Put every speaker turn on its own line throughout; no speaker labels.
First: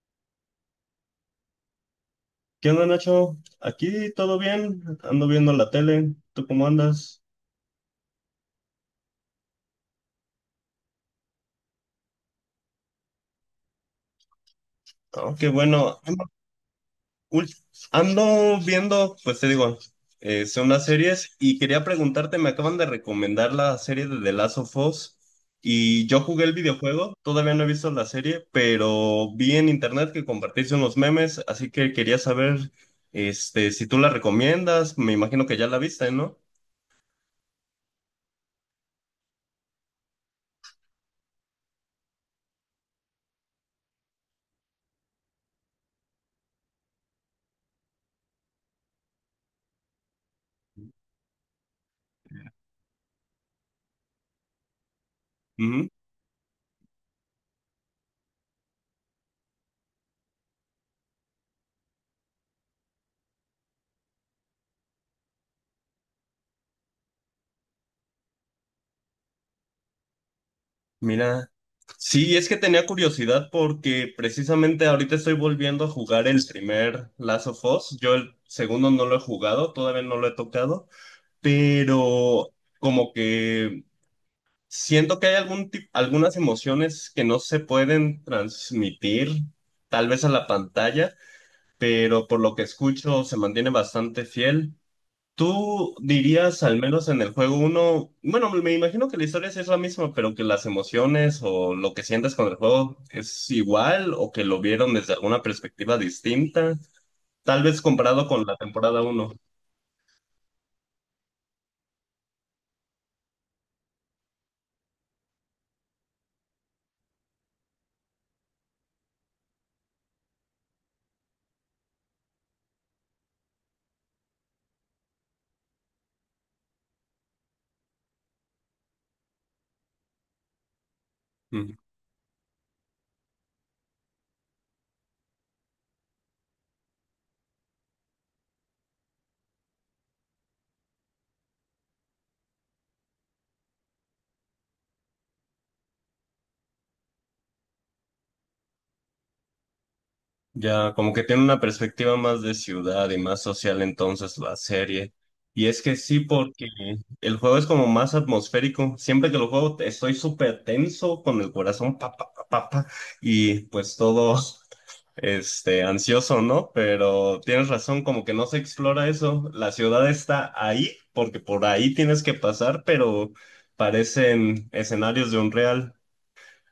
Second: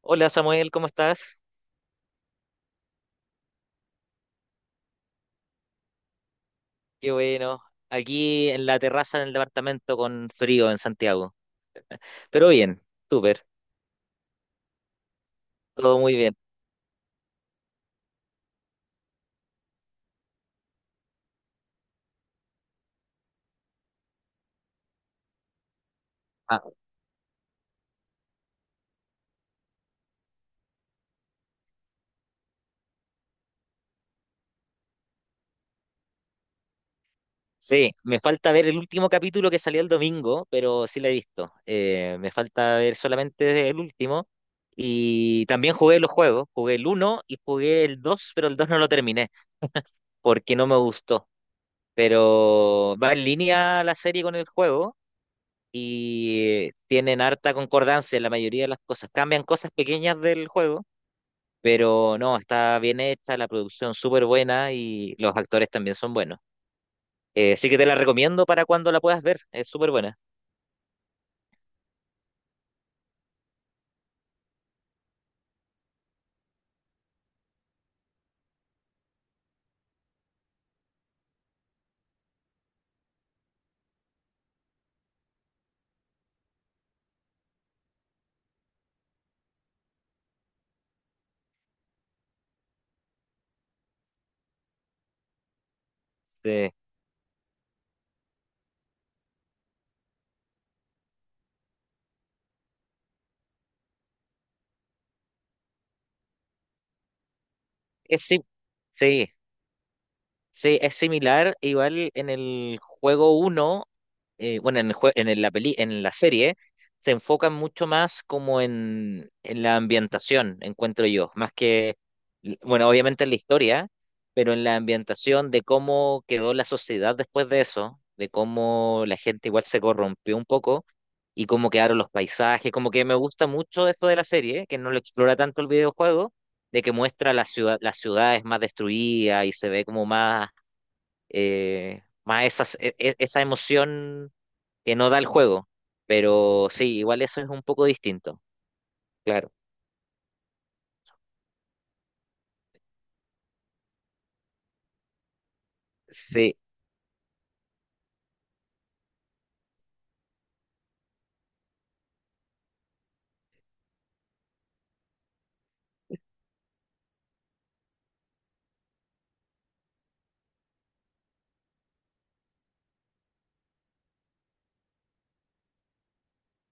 Hola Samuel, ¿cómo estás?
¿Qué onda, Nacho? Aquí todo bien, ando viendo la tele, ¿tú cómo
Qué
andas?
bueno. Aquí en la terraza del departamento con frío en Santiago. Pero bien, súper,
Oh, qué
todo
bueno.
muy bien.
Ul- Ando viendo, pues te digo, son unas series y quería preguntarte, me acaban de recomendar la serie de The Last of Us y yo jugué el
Ah,
videojuego, todavía no he visto la serie, pero vi en internet que compartiste unos memes, así que quería saber, si tú la recomiendas, me imagino que ya la viste, ¿no?
sí, me falta ver el último capítulo que salió el domingo, pero sí la he visto. Me falta ver solamente el último. Y también jugué los juegos. Jugué el uno y jugué el 2, pero el 2 no lo terminé porque no me gustó. Pero va en línea la serie con el juego y tienen harta concordancia en la mayoría de las cosas. Cambian cosas pequeñas del juego, pero no, está bien hecha, la producción súper buena y los actores también son buenos. Sí que te la recomiendo para cuando la puedas ver, es súper buena.
Mira, sí, es que tenía curiosidad porque precisamente ahorita estoy volviendo a jugar el primer Last of Us. Yo el segundo no lo he jugado, todavía no lo he tocado, pero como que siento que hay algunas emociones que no se pueden transmitir tal vez a la pantalla, pero por lo que escucho se mantiene bastante fiel. ¿Tú dirías,
Sí,
al menos en el juego uno bueno, me imagino que la historia sí es la misma, pero que las emociones o lo que sientes con el juego es igual o que lo vieron desde alguna perspectiva distinta, tal vez
es
comparado con
sí,
la temporada
sí,
uno?
sí, es similar, igual en el juego uno, bueno, en el jue- en el- la peli, en la serie, se enfocan mucho más como en la ambientación, encuentro yo, más que, bueno, obviamente en la historia, pero en la ambientación de cómo quedó la sociedad después de eso, de cómo la gente igual se corrompió un poco y cómo
Mm.
quedaron los paisajes, como que me gusta mucho eso de la serie, que no lo explora tanto el videojuego, de que muestra la ciudad, las ciudades más destruidas y se ve como más más esas, esa emoción que no da el juego. Pero sí, igual eso es un poco distinto, claro.
Ya, como que tiene una perspectiva más de ciudad y más social entonces la serie. Y es que sí,
Sí,
porque el juego es como más atmosférico. Siempre que lo juego estoy súper tenso con el corazón, pa, pa, pa, pa, pa, y pues todo... este, ansioso, ¿no? Pero tienes razón, como que no se explora eso. La ciudad está ahí, porque por ahí tienes que pasar, pero parecen escenarios de un real,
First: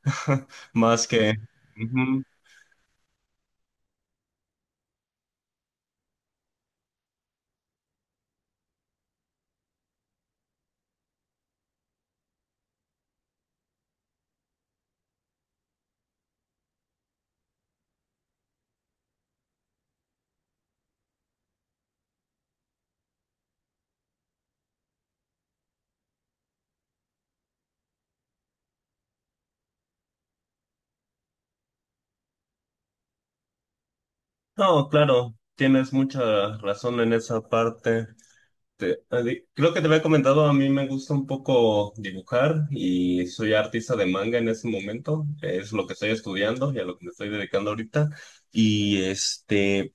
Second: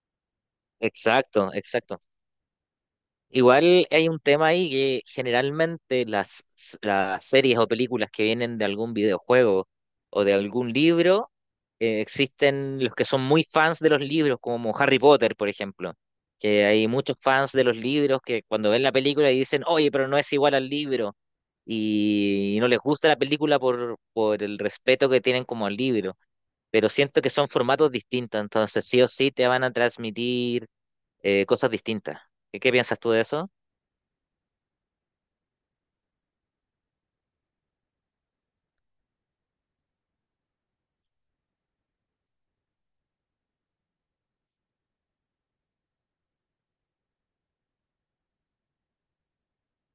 más que...
exacto, exacto.
Ujú.
Igual hay un tema ahí que generalmente las series o películas que vienen de algún videojuego o de algún libro, existen los que son muy fans de los libros, como Harry Potter, por ejemplo, que hay muchos fans de los libros que cuando ven la película y dicen, oye, pero no es igual al libro, y no les gusta la película por el respeto que tienen como al libro, pero siento que son formatos distintos, entonces sí o sí te van a transmitir cosas distintas. ¿Qué, qué piensas tú de eso?
No, claro, tienes mucha razón en esa parte. Creo que te había comentado, a mí me gusta un poco dibujar y soy artista de manga en ese momento, es lo que estoy estudiando y a lo que me estoy dedicando ahorita. Y este,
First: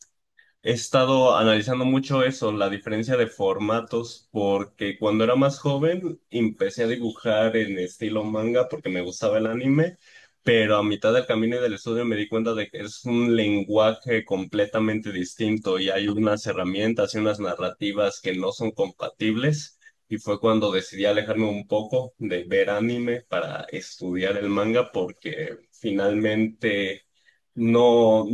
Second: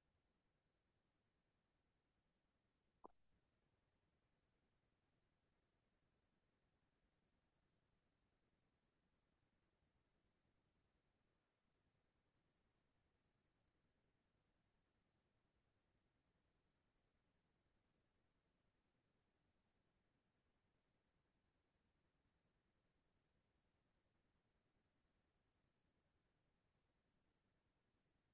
He estado analizando mucho eso, la diferencia de formatos, porque cuando era más joven empecé a dibujar en estilo manga porque me gustaba el anime, pero a mitad del camino y del estudio me di cuenta de que es un lenguaje completamente distinto y hay unas herramientas y unas narrativas que no son compatibles. Y fue cuando decidí alejarme un poco de ver anime para estudiar el manga porque finalmente no...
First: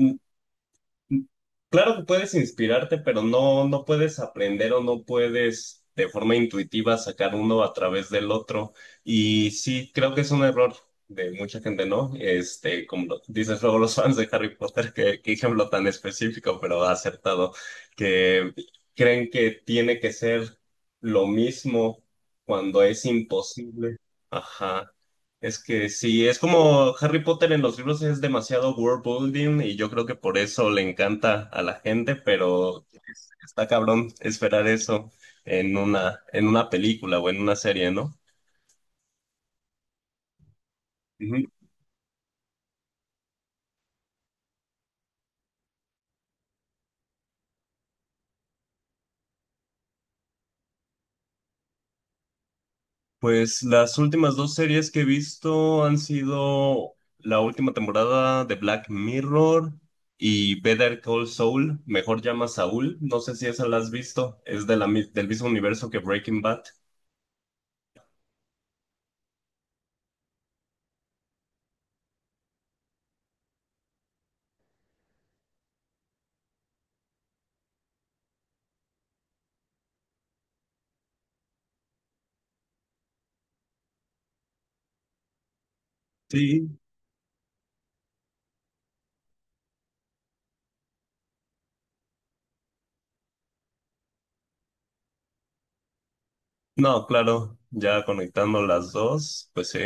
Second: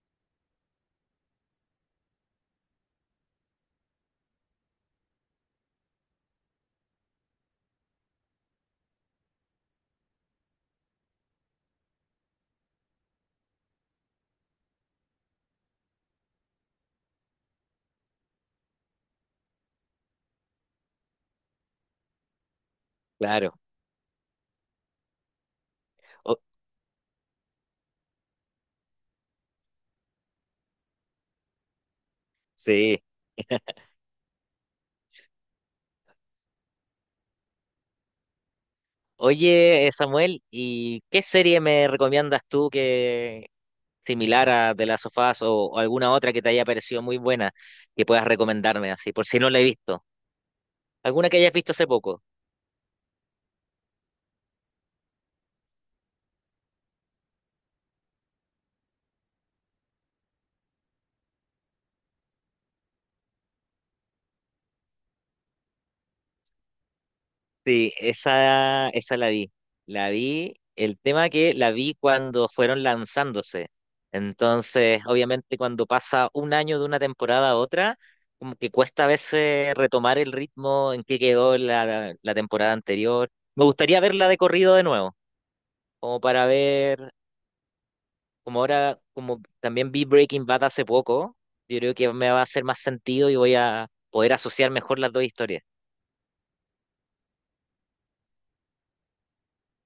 Claro que puedes inspirarte, pero no puedes aprender o no puedes de forma intuitiva sacar uno a través del otro. Y sí, creo que es un error de mucha gente, ¿no? Este, dices luego los fans de Harry Potter, que qué ejemplo tan específico, pero acertado, que creen que tiene que ser lo mismo cuando es
Claro,
imposible. Ajá. Es que sí, es
O-
como Harry Potter en los libros es demasiado world building y yo creo que por eso le encanta a la gente, pero
sí.
está cabrón esperar eso en una película o en una serie, ¿no?
Oye, Samuel, ¿y qué
Ujú.
serie me recomiendas tú que similar a The Last of Us o alguna otra que te haya parecido muy buena que puedas recomendarme así, por si no la he visto? ¿Alguna que hayas visto hace poco?
Pues las últimas dos series que he visto han sido la última temporada de Black Mirror y Better Call Saul, mejor llama Saúl, no sé si esa la has visto, es de del mismo universo que Breaking Bad.
Sí, esa la vi. La vi, el tema que la vi cuando fueron lanzándose. Entonces, obviamente, cuando pasa un año de una temporada a otra, como que cuesta a veces retomar el ritmo en que quedó la temporada anterior. Me gustaría verla de corrido de nuevo, como para
Sí.
ver, como ahora, como también vi Breaking Bad hace poco, yo creo que me va a hacer más sentido y voy a poder asociar mejor las dos historias.
No, claro, ya conectando las dos, pues sí.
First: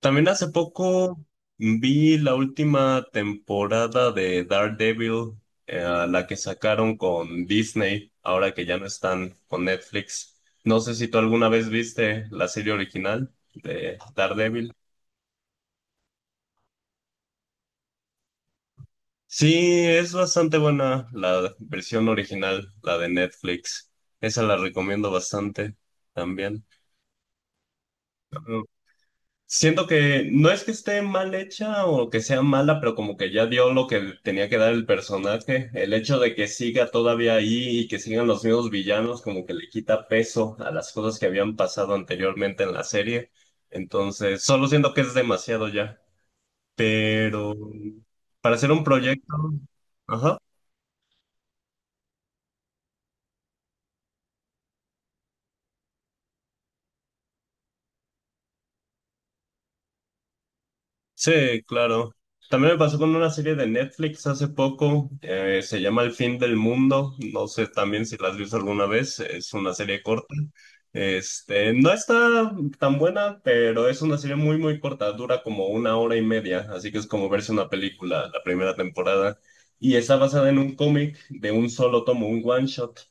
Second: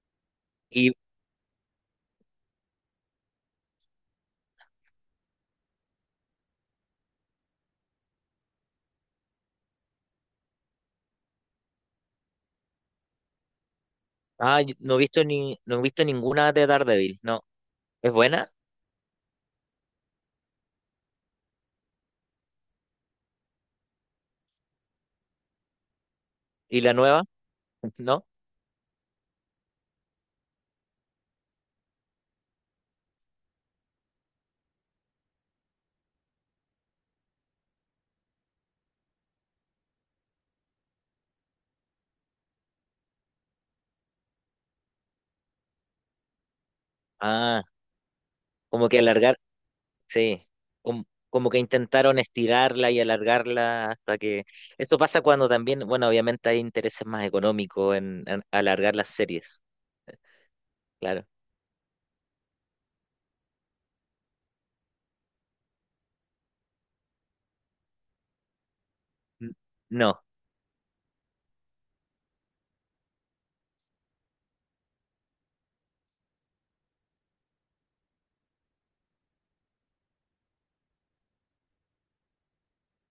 También hace poco vi la última temporada de Daredevil, eh, la que sacaron con Disney, ahora que ya no están con Netflix. No sé si tú alguna vez viste la serie original de
Ah,
Daredevil.
yo no he visto ni, no he visto ninguna de Daredevil, no. ¿Es buena?
Sí, es bastante buena la versión original, la de Netflix. Esa la recomiendo bastante también.
¿Y la nueva? ¿No?
Siento que no es que esté mal hecha o que sea mala, pero como que ya dio lo que tenía que dar el personaje. El hecho de que siga todavía ahí y que sigan los mismos villanos, como que le quita peso a las cosas que habían pasado anteriormente en la serie. Entonces, solo siento que es demasiado ya. Pero
Ah,
para hacer un
como que
proyecto,
alargar,
ajá.
sí. Como, como que intentaron estirarla y alargarla hasta que... Eso pasa cuando también, bueno, obviamente hay intereses más económicos en alargar las series, claro.
Sí, claro. También me pasó con una serie de Netflix hace poco, se llama El fin del mundo, no sé también si la has visto alguna vez, es
N-
una serie
No,
corta. Este, no está tan buena, pero es una serie muy, muy corta, dura como una hora y media, así que es como verse una película la primera temporada. Y está basada en un cómic de un solo tomo, un one shot,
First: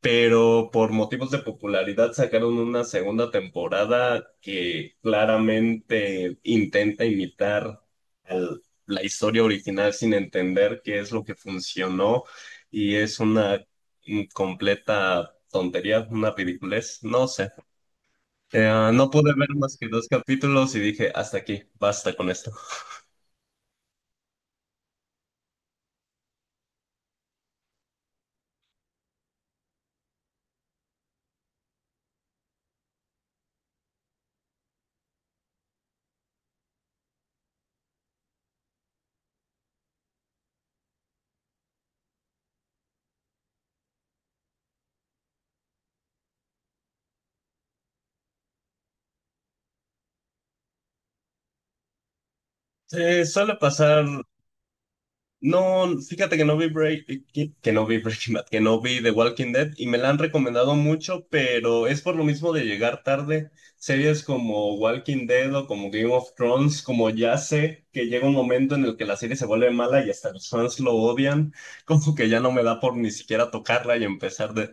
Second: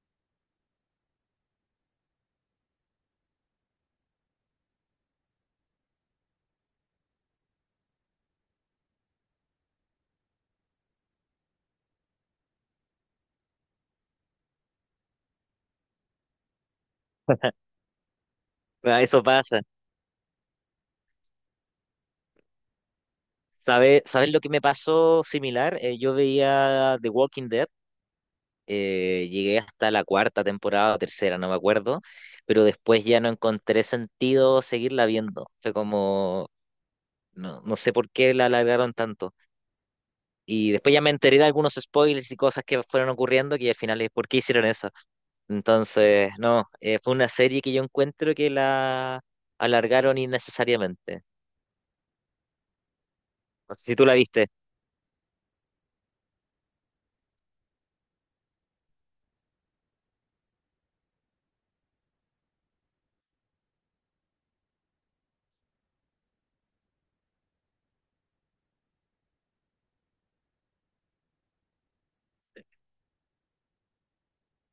pero por motivos de popularidad sacaron una segunda temporada que claramente intenta imitar la historia original sin entender qué es lo que funcionó y es una completa tontería, una ridiculez, no sé.
ah,
No
eso
pude ver
pasa.
más que dos capítulos y dije, hasta aquí, basta con esto.
¿Sabes, sabes lo que me pasó similar? Yo veía The Walking Dead. Llegué hasta la cuarta temporada o tercera, no me acuerdo, pero después ya no encontré sentido seguirla viendo. Fue como, no, no sé por qué la alargaron tanto. Y después ya me enteré de algunos spoilers y cosas que fueron ocurriendo, que al final es por qué hicieron eso. Entonces, no, fue una serie que yo encuentro que la alargaron innecesariamente.
Suele
No sé si
pasar.
tú la viste.
No, fíjate que que no vi Breaking Bad, que no vi The Walking Dead y me la han recomendado mucho, pero es por lo mismo de llegar tarde. Series como Walking Dead o como Game of Thrones, como ya sé que llega un momento en el que la serie se vuelve mala y hasta los fans lo odian, como que ya no me da por ni siquiera tocarla y empezar de...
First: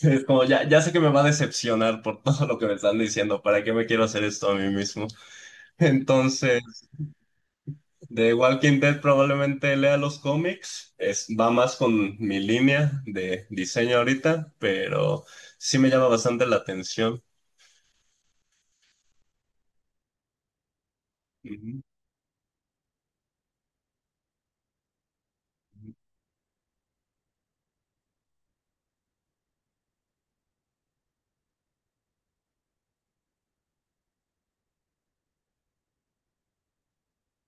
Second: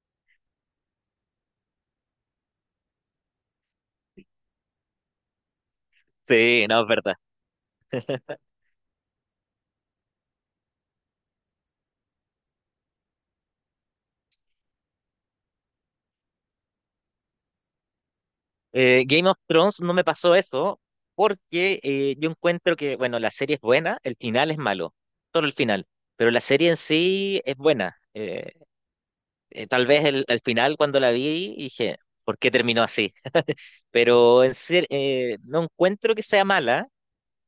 Es como ya, ya sé que me va a decepcionar por todo lo que me están diciendo, ¿para qué me quiero hacer esto a mí mismo?
Sí, no,
Entonces...
es verdad.
De Walking Dead probablemente lea los cómics, es, va más con mi línea de diseño ahorita, pero sí me llama bastante la atención.
Game of Thrones no me pasó eso porque yo encuentro que, bueno, la serie es buena, el final es malo, solo el final, pero la serie en sí es buena. Tal vez el final cuando la vi dije, ¿por qué terminó así? Pero no encuentro que sea mala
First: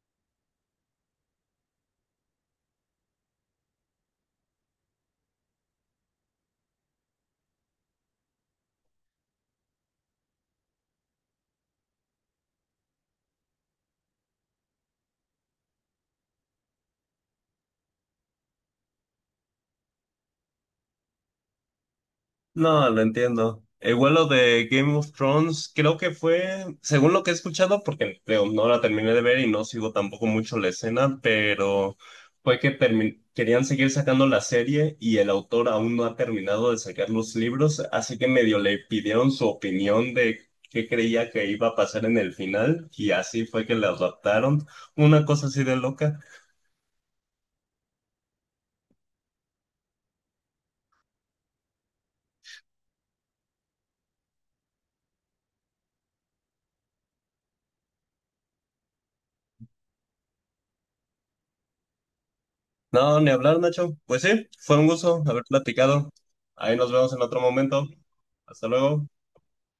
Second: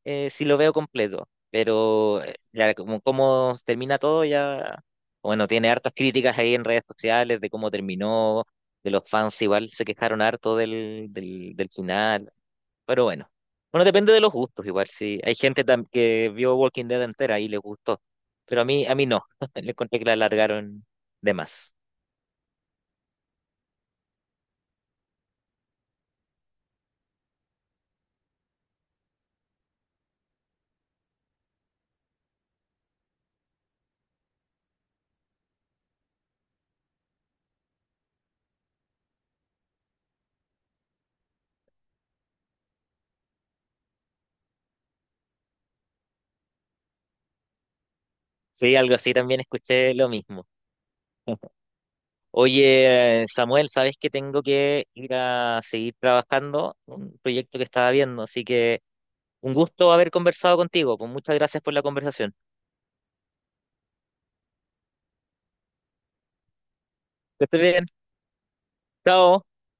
si lo veo completo, pero ya como, como termina todo ya, bueno, tiene hartas críticas ahí en redes sociales de cómo terminó. De los fans igual se quejaron harto del final. Pero bueno, bueno, depende de los gustos, igual. Si hay gente que vio Walking Dead entera y les gustó, pero a mí no, le encontré que la alargaron de más.
No, lo entiendo. El vuelo de Game of Thrones creo que fue, según lo que he escuchado, porque digo, no la terminé de ver y no sigo tampoco mucho la escena, pero fue que querían seguir sacando la serie y el autor aún no ha terminado de sacar los libros, así que medio le pidieron su opinión de qué creía que iba a pasar en el final y así fue que la adaptaron. Una cosa así de loca.
Sí, algo así también escuché lo mismo. Oye, Samuel, sabes que tengo que ir a seguir trabajando un proyecto que estaba viendo, así que un gusto haber conversado contigo. Pues muchas gracias por la conversación.
No, ni hablar, Nacho. Pues sí, fue un gusto haber platicado. Ahí nos vemos en otro
Que estés
momento.
bien.
Hasta luego.
Chao.